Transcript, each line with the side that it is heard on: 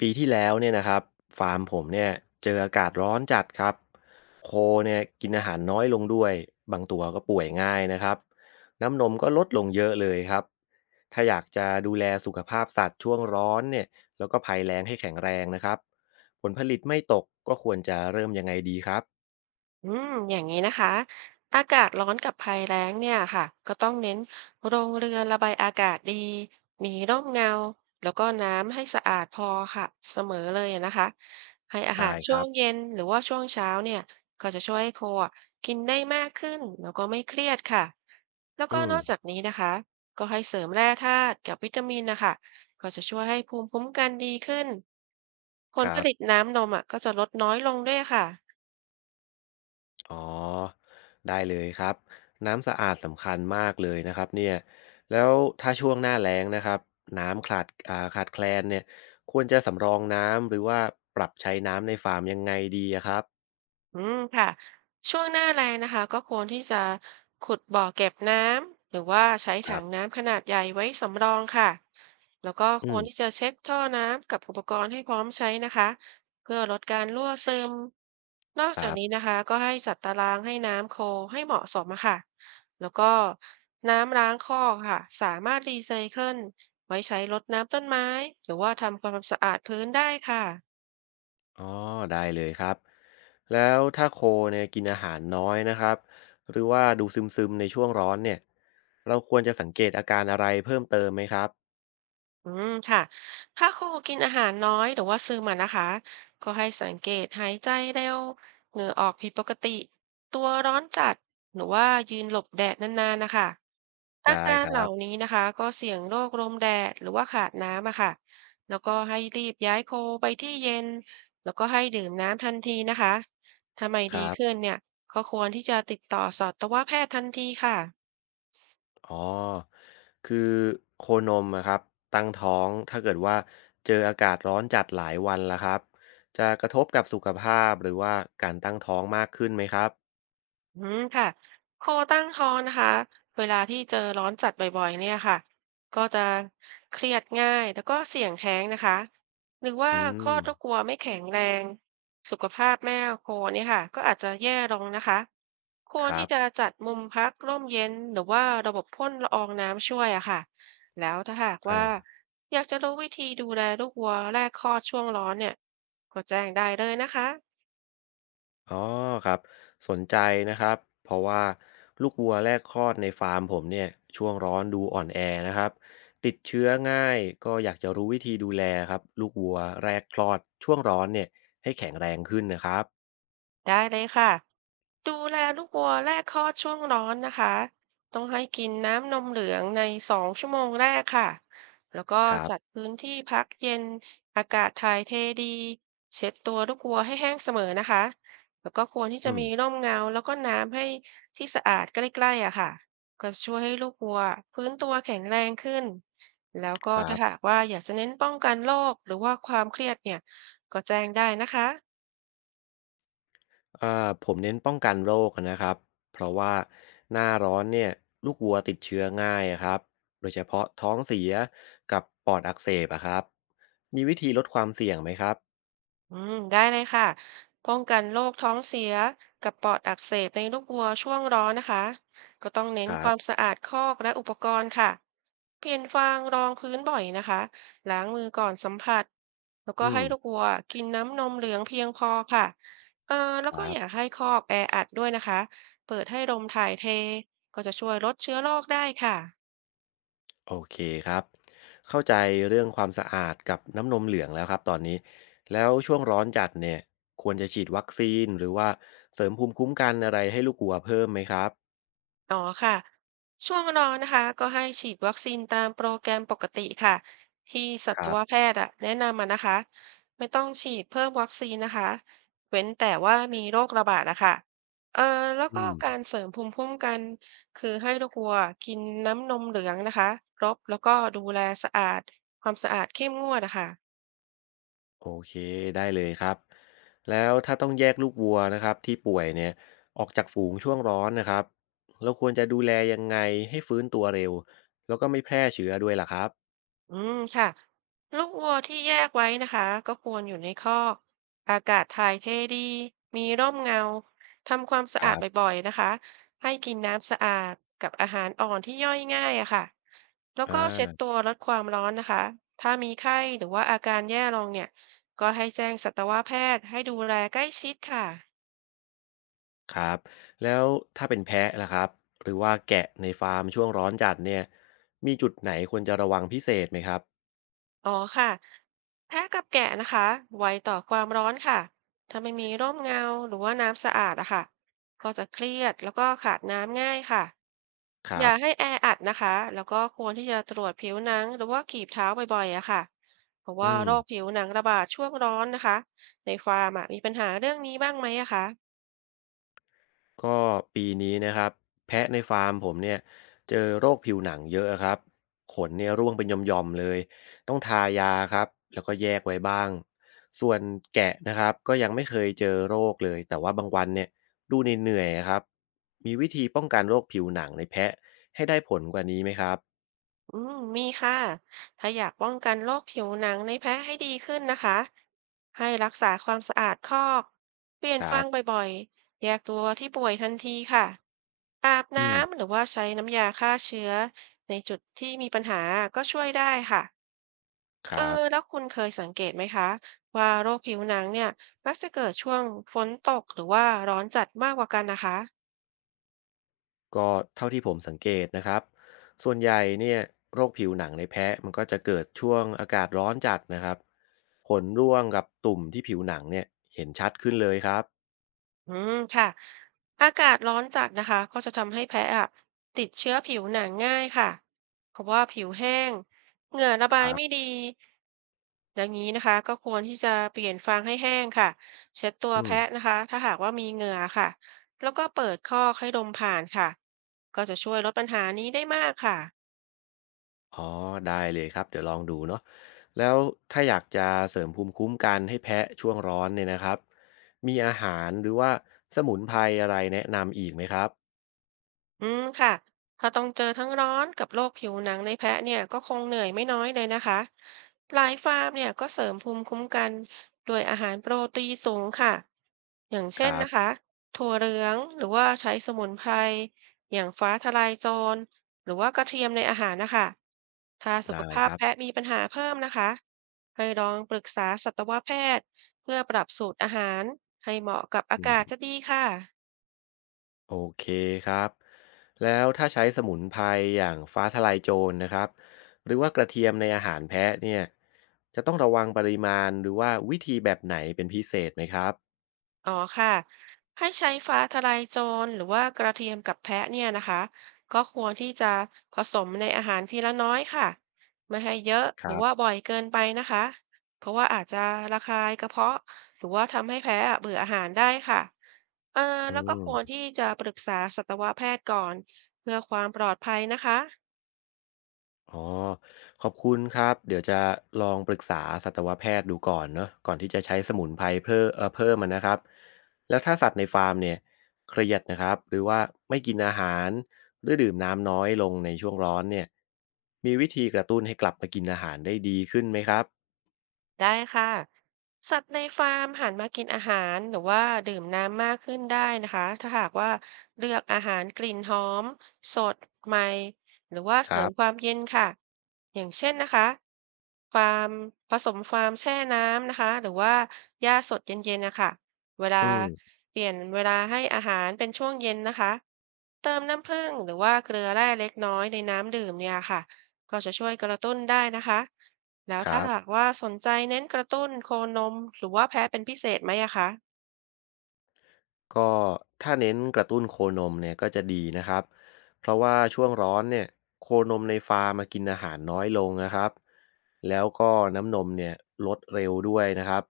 left: ปีที่แล้วเนี่ยนะครับฟาร์มผมเนี่ยเจออากาศร้อนจัดครับโคเนี่ยกินอาหารน้อยลงด้วยบางตัวก็ป่วยง่ายนะครับน้ำนมก็ลดลงเยอะเลยครับถ้าอยากจะดูแลสุขภาพสัตว์ช่วงร้อนเนี่ยแล้วก็ภัยแล้งให้แข็งแรงนะครับผลผลิตไม่ตกก็ควรจะเริ่มยังไงดีครับ
right: อย่างนี้นะคะอากาศร้อนกับภัยแล้งเนี่ยค่ะก็ต้องเน้นโรงเรือนระบายอากาศดีมีร่มเงาแล้วก็น้ำให้สะอาดพอค่ะเสมอเลยนะคะให้อาหา
left: ได้
right: ร
left: ค
right: ช่ว
left: รั
right: ง
left: บ
right: เย็นหรือว่าช่วงเช้าเนี่ยก็จะช่วยให้โคอะกินได้มากขึ้นแล้วก็ไม่เครียดค่ะแล้วก็
left: อืม
right: นอกจากนี้นะคะก็ให้เสริมแร่ธาตุกับวิตามินนะคะก็จะช่วยให้ภูมิคุ้มกันดีขึ้นผ
left: ค
right: ลผ
left: รับ
right: ลิตน้ำนมอ่ะก็จะลดน้อยลงด้วยค่ะ
left: อ๋อได้เลยครับน้ำสะอาดสำคัญมากเลยนะครับเนี่ยแล้วถ้าช่วงหน้าแล้งนะครับน้ำขาดแคลนเนี่ยควรจะสำรองน้ำหรือว่าปรับใช้น้ำในฟาร์มยังไงดีอะครับ
right: ค่ะช่วงหน้าแล้งนะคะก็ควรที่จะขุดบ่อเก็บน้ำหรือว่าใช้
left: ค
right: ถั
left: รั
right: ง
left: บ
right: น้ำขนาดใหญ่ไว้สำรองค่ะแล้วก็ค
left: อื
right: ว
left: ม
right: รที่จะเช็คท่อน้ำกับอุปกรณ์ให้พร้อมใช้นะคะเพื่อลดการรั่วซึมนอก
left: ค
right: จา
left: รั
right: กนี้
left: บ
right: นะคะก็ให้จัดตารางให้น้ำโคลให้เหมาะสมอะค่ะแล้วก็น้ำล้างคอกค่ะสามารถรีไซเคิลไว้ใช้รดน้ำต้นไม้หรือว่าทำความสะอาดพื้นได้ค่ะ
left: อ๋อได้เลยครับแล้วถ้าโคเนี่ยกินอาหารน้อยนะครับหรือว่าดูซึมๆในช่วงร้อนเนี่ยเราควรจะสังเกตอาการอะไรเพิ่มเติมไหมครับ
right: ค่ะถ้าครูกินอาหารน้อยหรือว่าซึมอะนะคะก็ให้สังเกตหายใจเร็วเหงื่อออกผิดปกติตัวร้อนจัดหรือว่ายืนหลบแดดนานๆนะคะอา
left: ได้
right: การ
left: ค
right: เห
left: รั
right: ล่านี้
left: บ
right: นะคะก็เสี่ยงโรคลมแดดหรือว่าขาดน้ำอะค่ะแล้วก็ให้รีบย้ายโคไปที่เย็นแล้วก็ให้ดื่มน้ำทันทีนะคะถ้าไม่
left: ค
right: ดี
left: รั
right: ขึ้น
left: บ
right: เนี่ยก็ควรที่จะติดต่อสัตวแพทย์ทันทีค่ะ
left: อ๋อ คือโคนมอะครับตั้งท้องถ้าเกิดว่าเจออากาศร้อนจัดหลายวันแล้วครับจะกระทบกับสุขภาพหรือว่าการตั้งท้องมากขึ้นไหมครับ
right: ค่ะโคตั้งท้องนะคะเวลาที่เจอร้อนจัดบ่อยๆเนี่ยค่ะก็จะเครียดง่ายแล้วก็เสี่ยงแท้งนะคะหรือ
left: อื
right: ว่าค
left: ม
right: ลอดลูกวัวไม่แข็งแรงสุขภาพแม่โคเนี่ยค่ะก็อาจจะแย่ลงนะคะคว
left: ค
right: ร
left: รั
right: ที่
left: บ
right: จะจัดมุมพักร่มเย็นหรือว่าระบบพ่นละอองน้ำช่วยอะค่ะแล้วถ้าหาก
left: อ่
right: ว่า
left: า
right: อยากจะรู้วิธีดูแลลูกวัวแรกคลอดช่วงร้อนเนี่ยก็แจ้งได้เลยนะคะ
left: อ๋อ ครับ สนใจนะครับเพราะว่าลูกวัวแรกคลอดในฟาร์มผมเนี่ยช่วงร้อนดูอ่อนแอนะครับติดเชื้อง่ายก็อยากจะรู้วิธีดูแลครับลูกวัวแรกคลอดช่วงร้อนเนี่ยให้แข็งแรงขึ้นนะครับ
right: ได้เลยค่ะดูแลลูกวัวแรกคลอดช่วงร้อนนะคะต้องให้กินน้ำนมเหลืองใน2 ชั่วโมงแรกค่ะแล้วก็
left: ครั
right: จัด
left: บ
right: พื้นที่พักเย็นอากาศถ่ายเทดีเช็ดตัวลูกวัวให้แห้งเสมอนะคะแล้วก็ควรที่จะ
left: อื
right: มี
left: ม
right: ร่มเงาแล้วก็น้ำให้ที่สะอาดใกล้ๆอะค่ะก็จะช่วยให้ลูกวัวฟื้นตัวแข็งแรงขึ้นแล้วก็
left: ครั
right: ถ้าหาก
left: บ
right: ว่าอยากจะเน้นป้องกันโรคหรือว่าความเครียดเนี่ยก็แจ้งได้นะคะ
left: อ่าผมเน้นป้องกันโรคนะครับเพราะว่าหน้าร้อนเนี่ยลูกวัวติดเชื้อง่ายอะครับโดยเฉพาะท้องเสียกับปอดอักเสบอะครับมีวิธีลดความเสี่ยงไหมครับ
right: ได้เลยค่ะป้องกันโรคท้องเสียกับปอดอักเสบในลูกวัวช่วงร้อนนะคะก็ต้องเน้
left: ค
right: น
left: รั
right: ความ
left: บ
right: สะอาดคอกและอุปกรณ์ค่ะเปลี่ยนฟางรองพื้นบ่อยนะคะล้างมือก่อนสัมผัส แล้วก็
left: อืม
right: ให้ลูกวัวกินน้ำนมเหลืองเพียงพอค่ะเออแล้
left: ค
right: วก็
left: รับ
right: อย่าให้คอกแออัดด้วยนะคะ เปิดให้ลมถ่ายเท ก็จะช่วยลดเชื้อโรคได้ค่ะ
left: โอเคครับ เข้าใจเรื่องความสะอาดกับน้ำนมเหลืองแล้วครับตอนนี้แล้วช่วงร้อนจัดเนี่ยควรจะฉีดวัคซีนหรือว่าเสริมภูมิคุ้มกันอะไรให้ลูกวัวเพิ่มไหมครับ
right: อ๋อค่ะช่วงรอนะคะก็ให้ฉีดวัคซีนตามโปรแกรมปกติค่ะที่สั
left: ค
right: ต
left: รั
right: วแพ
left: บ
right: ทย์อะแนะนำมานะคะไม่ต้องฉีดเพิ่มวัคซีนนะคะเว้นแต่ว่ามีโรคระบาดนะคะเอ่อแล้ว
left: อื
right: ก็
left: ม
right: การเสริมภูมิคุ้มกันคือให้ลูกวัวกินน้ำนมเหลืองนะคะรบแล้วก็ดูแลสะอาดความสะอาดเข้มงวดนะคะ
left: โอเคได้เลยครับแล้วถ้าต้องแยกลูกวัวนะครับที่ป่วยเนี่ยออกจากฝูงช่วงร้อนนะครับเราควรจะดูแลยังไงให้ฟื้นตัวเร็วแล้วก็ไม่แพร่เชื้อด้วยล่ะครับ
right: ค่ะลูกวัวที่แยกไว้นะคะก็ควรอยู่ในคอกอากาศถ่ายเทดีมีร่มเงาทำความสะ
left: ค
right: อา
left: รั
right: ด
left: บ
right: บ่อยๆนะคะให้กินน้ำสะอาดกับอาหารอ่อนที่ย่อยง่ายอะค่ะแล้ว
left: อ่
right: ก็เช็ดตั
left: า
right: วลดความร้อนนะคะถ้ามีไข้หรือว่าอาการแย่ลงเนี่ยก็ให้แจ้งสัตวแพทย์ให้ดูแลใกล้ชิดค่ะ
left: ครับแล้วถ้าเป็นแพะล่ะครับหรือว่าแกะในฟาร์มช่วงร้อนจัดเนี่ยมีจุดไหนควรจะระวังพิเศษไหมครับ
right: อ๋อค่ะแพะกับแกะนะคะไวต่อความร้อนค่ะถ้าไม่มีร่มเงาหรือว่าน้ำสะอาดอะค่ะก็จะเครียดแล้วก็ขาดน้ำง่ายค่ะ
left: ค
right: อ
left: รับ
right: ย่าให้แออัดนะคะแล้วก็ควรที่จะตรวจผิวหนังหรือว่ากีบเท้าบ่อยๆอะค่ะเพราะ
left: อื
right: ว่า
left: ม
right: โรคผิวหนังระบาดช่วงร้อนนะคะในฟาร์มอะมีปัญหาเรื่องนี้บ้างไหมอะคะ
left: ก็ปีนี้นะครับแพะในฟาร์มผมเนี่ยเจอโรคผิวหนังเยอะครับขนเนี่ยร่วงเป็นหย่อมๆเลยต้องทายาครับแล้วก็แยกไว้บ้างส่วนแกะนะครับก็ยังไม่เคยเจอโรคเลยแต่ว่าบางวันเนี่ยดูเหนื่อยๆครับมีวิธีป้องกันโรคผิวหนังในแพะให้ได้ผลกว่านี้ไหมครับ
right: อืมมีค่ะ ถ้าอยากป้องกันโรคผิวหนังในแพ้ให้ดีขึ้นนะคะ ให้รักษาความสะอาดคอกเปลี่ยน
left: ครั
right: ฟา
left: บ
right: งบ่อยๆ แยกตัวที่ป่วยทันทีค่ะ อาบ
left: อืม
right: น้ำหรือว่าใช้น้ำยาฆ่าเชื้อในจุดที่มีปัญหาก็ช่วยได้ค่ะ
left: ค
right: เออ
left: รับ
right: แล้วคุณเคยสังเกตไหมคะว่าโรคผิวหนังเนี่ยมักจะเกิดช่วงฝนตกหรือว่าร้อนจัดมากกว่ากันนะคะ
left: ก็เท่าที่ผมสังเกตนะครับส่วนใหญ่เนี่ยโรคผิวหนังในแพะมันก็จะเกิดช่วงอากาศร้อนจัดนะครับ ขนร่วงกับตุ่มที่ผิวหนังเนี่ยเห็นชัดขึ้นเลยครับ
right: อืมค่ะอากาศร้อนจัดนะคะก็จะทำให้แพ้อะติดเชื้อผิวหนังง่ายค่ะเพราะว่าผิวแห้งเหงื่อระ
left: ค
right: บาย
left: รั
right: ไม่
left: บ
right: ดีดังนี้นะคะก็ควรที่จะเปลี่ยนฟางให้แห้งค่ะเช็ดตัว
left: อืม
right: แพะนะคะถ้าหากว่ามีเหงื่อค่ะแล้วก็เปิดคอกให้ลมผ่านค่ะก็จะช่วยลดปัญหานี้ได้มากค่ะ
left: อ๋อได้เลยครับเดี๋ยวลองดูเนาะแล้วถ้าอยากจะเสริมภูมิคุ้มกันให้แพะช่วงร้อนเนี่ยนะครับมีอาหารหรือว่าสมุนไพรอะไรแนะนำอีกไหมครับ
right: อืมค่ะถ้าต้องเจอทั้งร้อนกับโรคผิวหนังในแพะเนี่ยก็คงเหนื่อยไม่น้อยเลยนะคะหลายฟาร์มเนี่ยก็เสริมภูมิคุ้มกันด้วยอาหารโปรตีนสูงค่ะ อย่าง
left: ค
right: เช่น
left: รับ
right: นะคะ ถั่วเหลืองหรือว่าใช้สมุนไพรอย่างฟ้าทะลายโจรหรือว่ากระเทียมในอาหารนะคะ ถ้าสุข
left: ได้
right: ภา
left: ค
right: พ
left: รับ
right: แพะมีปัญหาเพิ่มนะคะ ให้ลองปรึกษาสัตวแพทย์เพื่อปรับสูตรอาหารให้เหมาะกับอา
left: อื
right: กาศ
left: ม
right: จะดีค่ะ
left: โอเคครับแล้วถ้าใช้สมุนไพรอย่างฟ้าทะลายโจรนะครับหรือว่ากระเทียมในอาหารแพะเนี่ยจะต้องระวังปริมาณหรือว่าวิธีแบบไหนเป็นพิเศษไหมครับ
right: อ๋อค่ะให้ใช้ฟ้าทะลายโจรหรือว่ากระเทียมกับแพะเนี่ยนะคะก็ควรที่จะผสมในอาหารทีละน้อยค่ะไม่ให้เยอะ
left: ค
right: หรื
left: รั
right: อ
left: บ
right: ว่าบ่อยเกินไปนะคะเพราะว่าอาจจะระคายกระเพาะหรือว่าทำให้แพ้อะเบื่ออาหารได้ค่ะเอ่อ
left: อื
right: แล้วก็ควร
left: ม
right: ที่จะปรึกษาสัตวแพทย์ก่อนเพื่อความปลอดภัยนะคะ
left: อ๋อขอบคุณครับ เดี๋ยวจะลองปรึกษาสัตวแพทย์ดูก่อนเนาะก่อนที่จะใช้สมุนไพรเพิ่มอนนะครับ แล้วถ้าสัตว์ในฟาร์มเนี่ยเครียดนะครับ หรือว่าไม่กินอาหารหรือดื่มน้ำน้อยลงในช่วงร้อนเนี่ย มีวิธีกระตุ้นให้กลับมากินอาหารได้ดีขึ้นไหมครับ
right: ได้ค่ะสัตว์ในฟาร์มหันมากินอาหารหรือว่าดื่มน้ำมากขึ้นได้นะคะถ้าหากว่าเลือกอาหารกลิ่นหอมสดใหม่หรือว่า
left: ค
right: เสริ
left: รั
right: มควา
left: บ
right: มเย็นค่ะอย่างเช่นนะคะฟาร์มผสมฟาร์มแช่น้ำนะคะหรือว่าหญ้าสดเย็นๆนะคะเวลา
left: อืม
right: เปลี่ยนเวลาให้อาหารเป็นช่วงเย็นนะคะเติมน้ำผึ้งหรือว่าเกลือแร่เล็กน้อยในน้ำดื่มเนี่ยค่ะก็จะช่วยกระตุ้นได้นะคะ แล้ว
left: ครั
right: ถ้าหา
left: บ
right: กว่าสนใจเน้นกระตุ้นโคนมหรือว่าแพ้เป็นพิเศษไหมอะคะ
left: ก็ถ้าเน้นกระตุ้นโคนมเนี่ยก็จะดีนะครับเพราะว่าช่วงร้อนเนี่ยโคนมในฟาร์มมากินอาหารน้อยลงนะครับแล้วก็น้ำนมเนี่ยลดเร็วด้วยนะครับ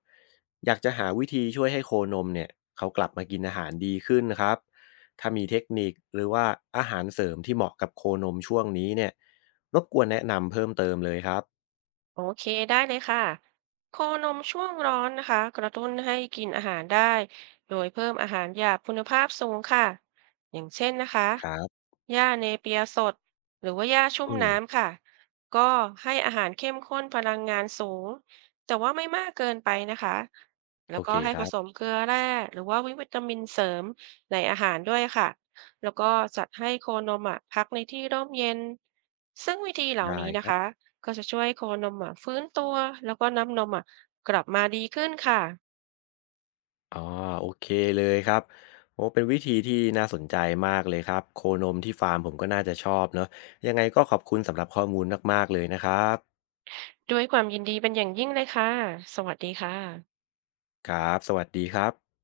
left: อยากจะหาวิธีช่วยให้โคนมเนี่ยเขากลับมากินอาหารดีขึ้นนะครับถ้ามีเทคนิคหรือว่าอาหารเสริมที่เหมาะกับโคนมช่วงนี้เนี่ยรบกวนแนะนำเพิ่มเติมเลยครับ
right: โอเคได้เลยค่ะโคนมช่วงร้อนนะคะกระตุ้นให้กินอาหารได้โดยเพิ่มอาหารหยาบคุณภาพสูงค่ะอย่างเช่นนะคะ
left: ครับ
right: หญ้าเนเปียสดหรือว่าหญ้าชุ่ม
left: อืม
right: น้ำค่ะก็ให้อาหารเข้มข้นพลังงานสูงแต่ว่าไม่มากเกินไปนะคะ
left: โอ
right: แล้ว
left: เค
right: ก็ให้
left: ค
right: ผ
left: รั
right: ส
left: บ
right: มเกลือแร่หรือว่าวิตามินเสริมในอาหารด้วยค่ะแล้วก็จัดให้โคนมอ่ะพักในที่ร่มเย็นซึ่งวิธีเหล่า
left: ได้
right: นี้
left: ค
right: นะ
left: รับ
right: คะ ก็จะช่วยให้โคนมอะฟื้นตัวแล้วก็น้ำนมอะกลับมาดีขึ้นค่ะ
left: อ๋อโอเคเลยครับโอ้เป็นวิธีที่น่าสนใจมากเลยครับโคนมที่ฟาร์มผมก็น่าจะชอบเนอะยังไงก็ขอบคุณสำหรับข้อมูลมากๆเลยนะครับ
right: ด้วยความยินดีเป็นอย่างยิ่งเลยค่ะสวัสดีค่ะ
left: ครับสวัสดีครับ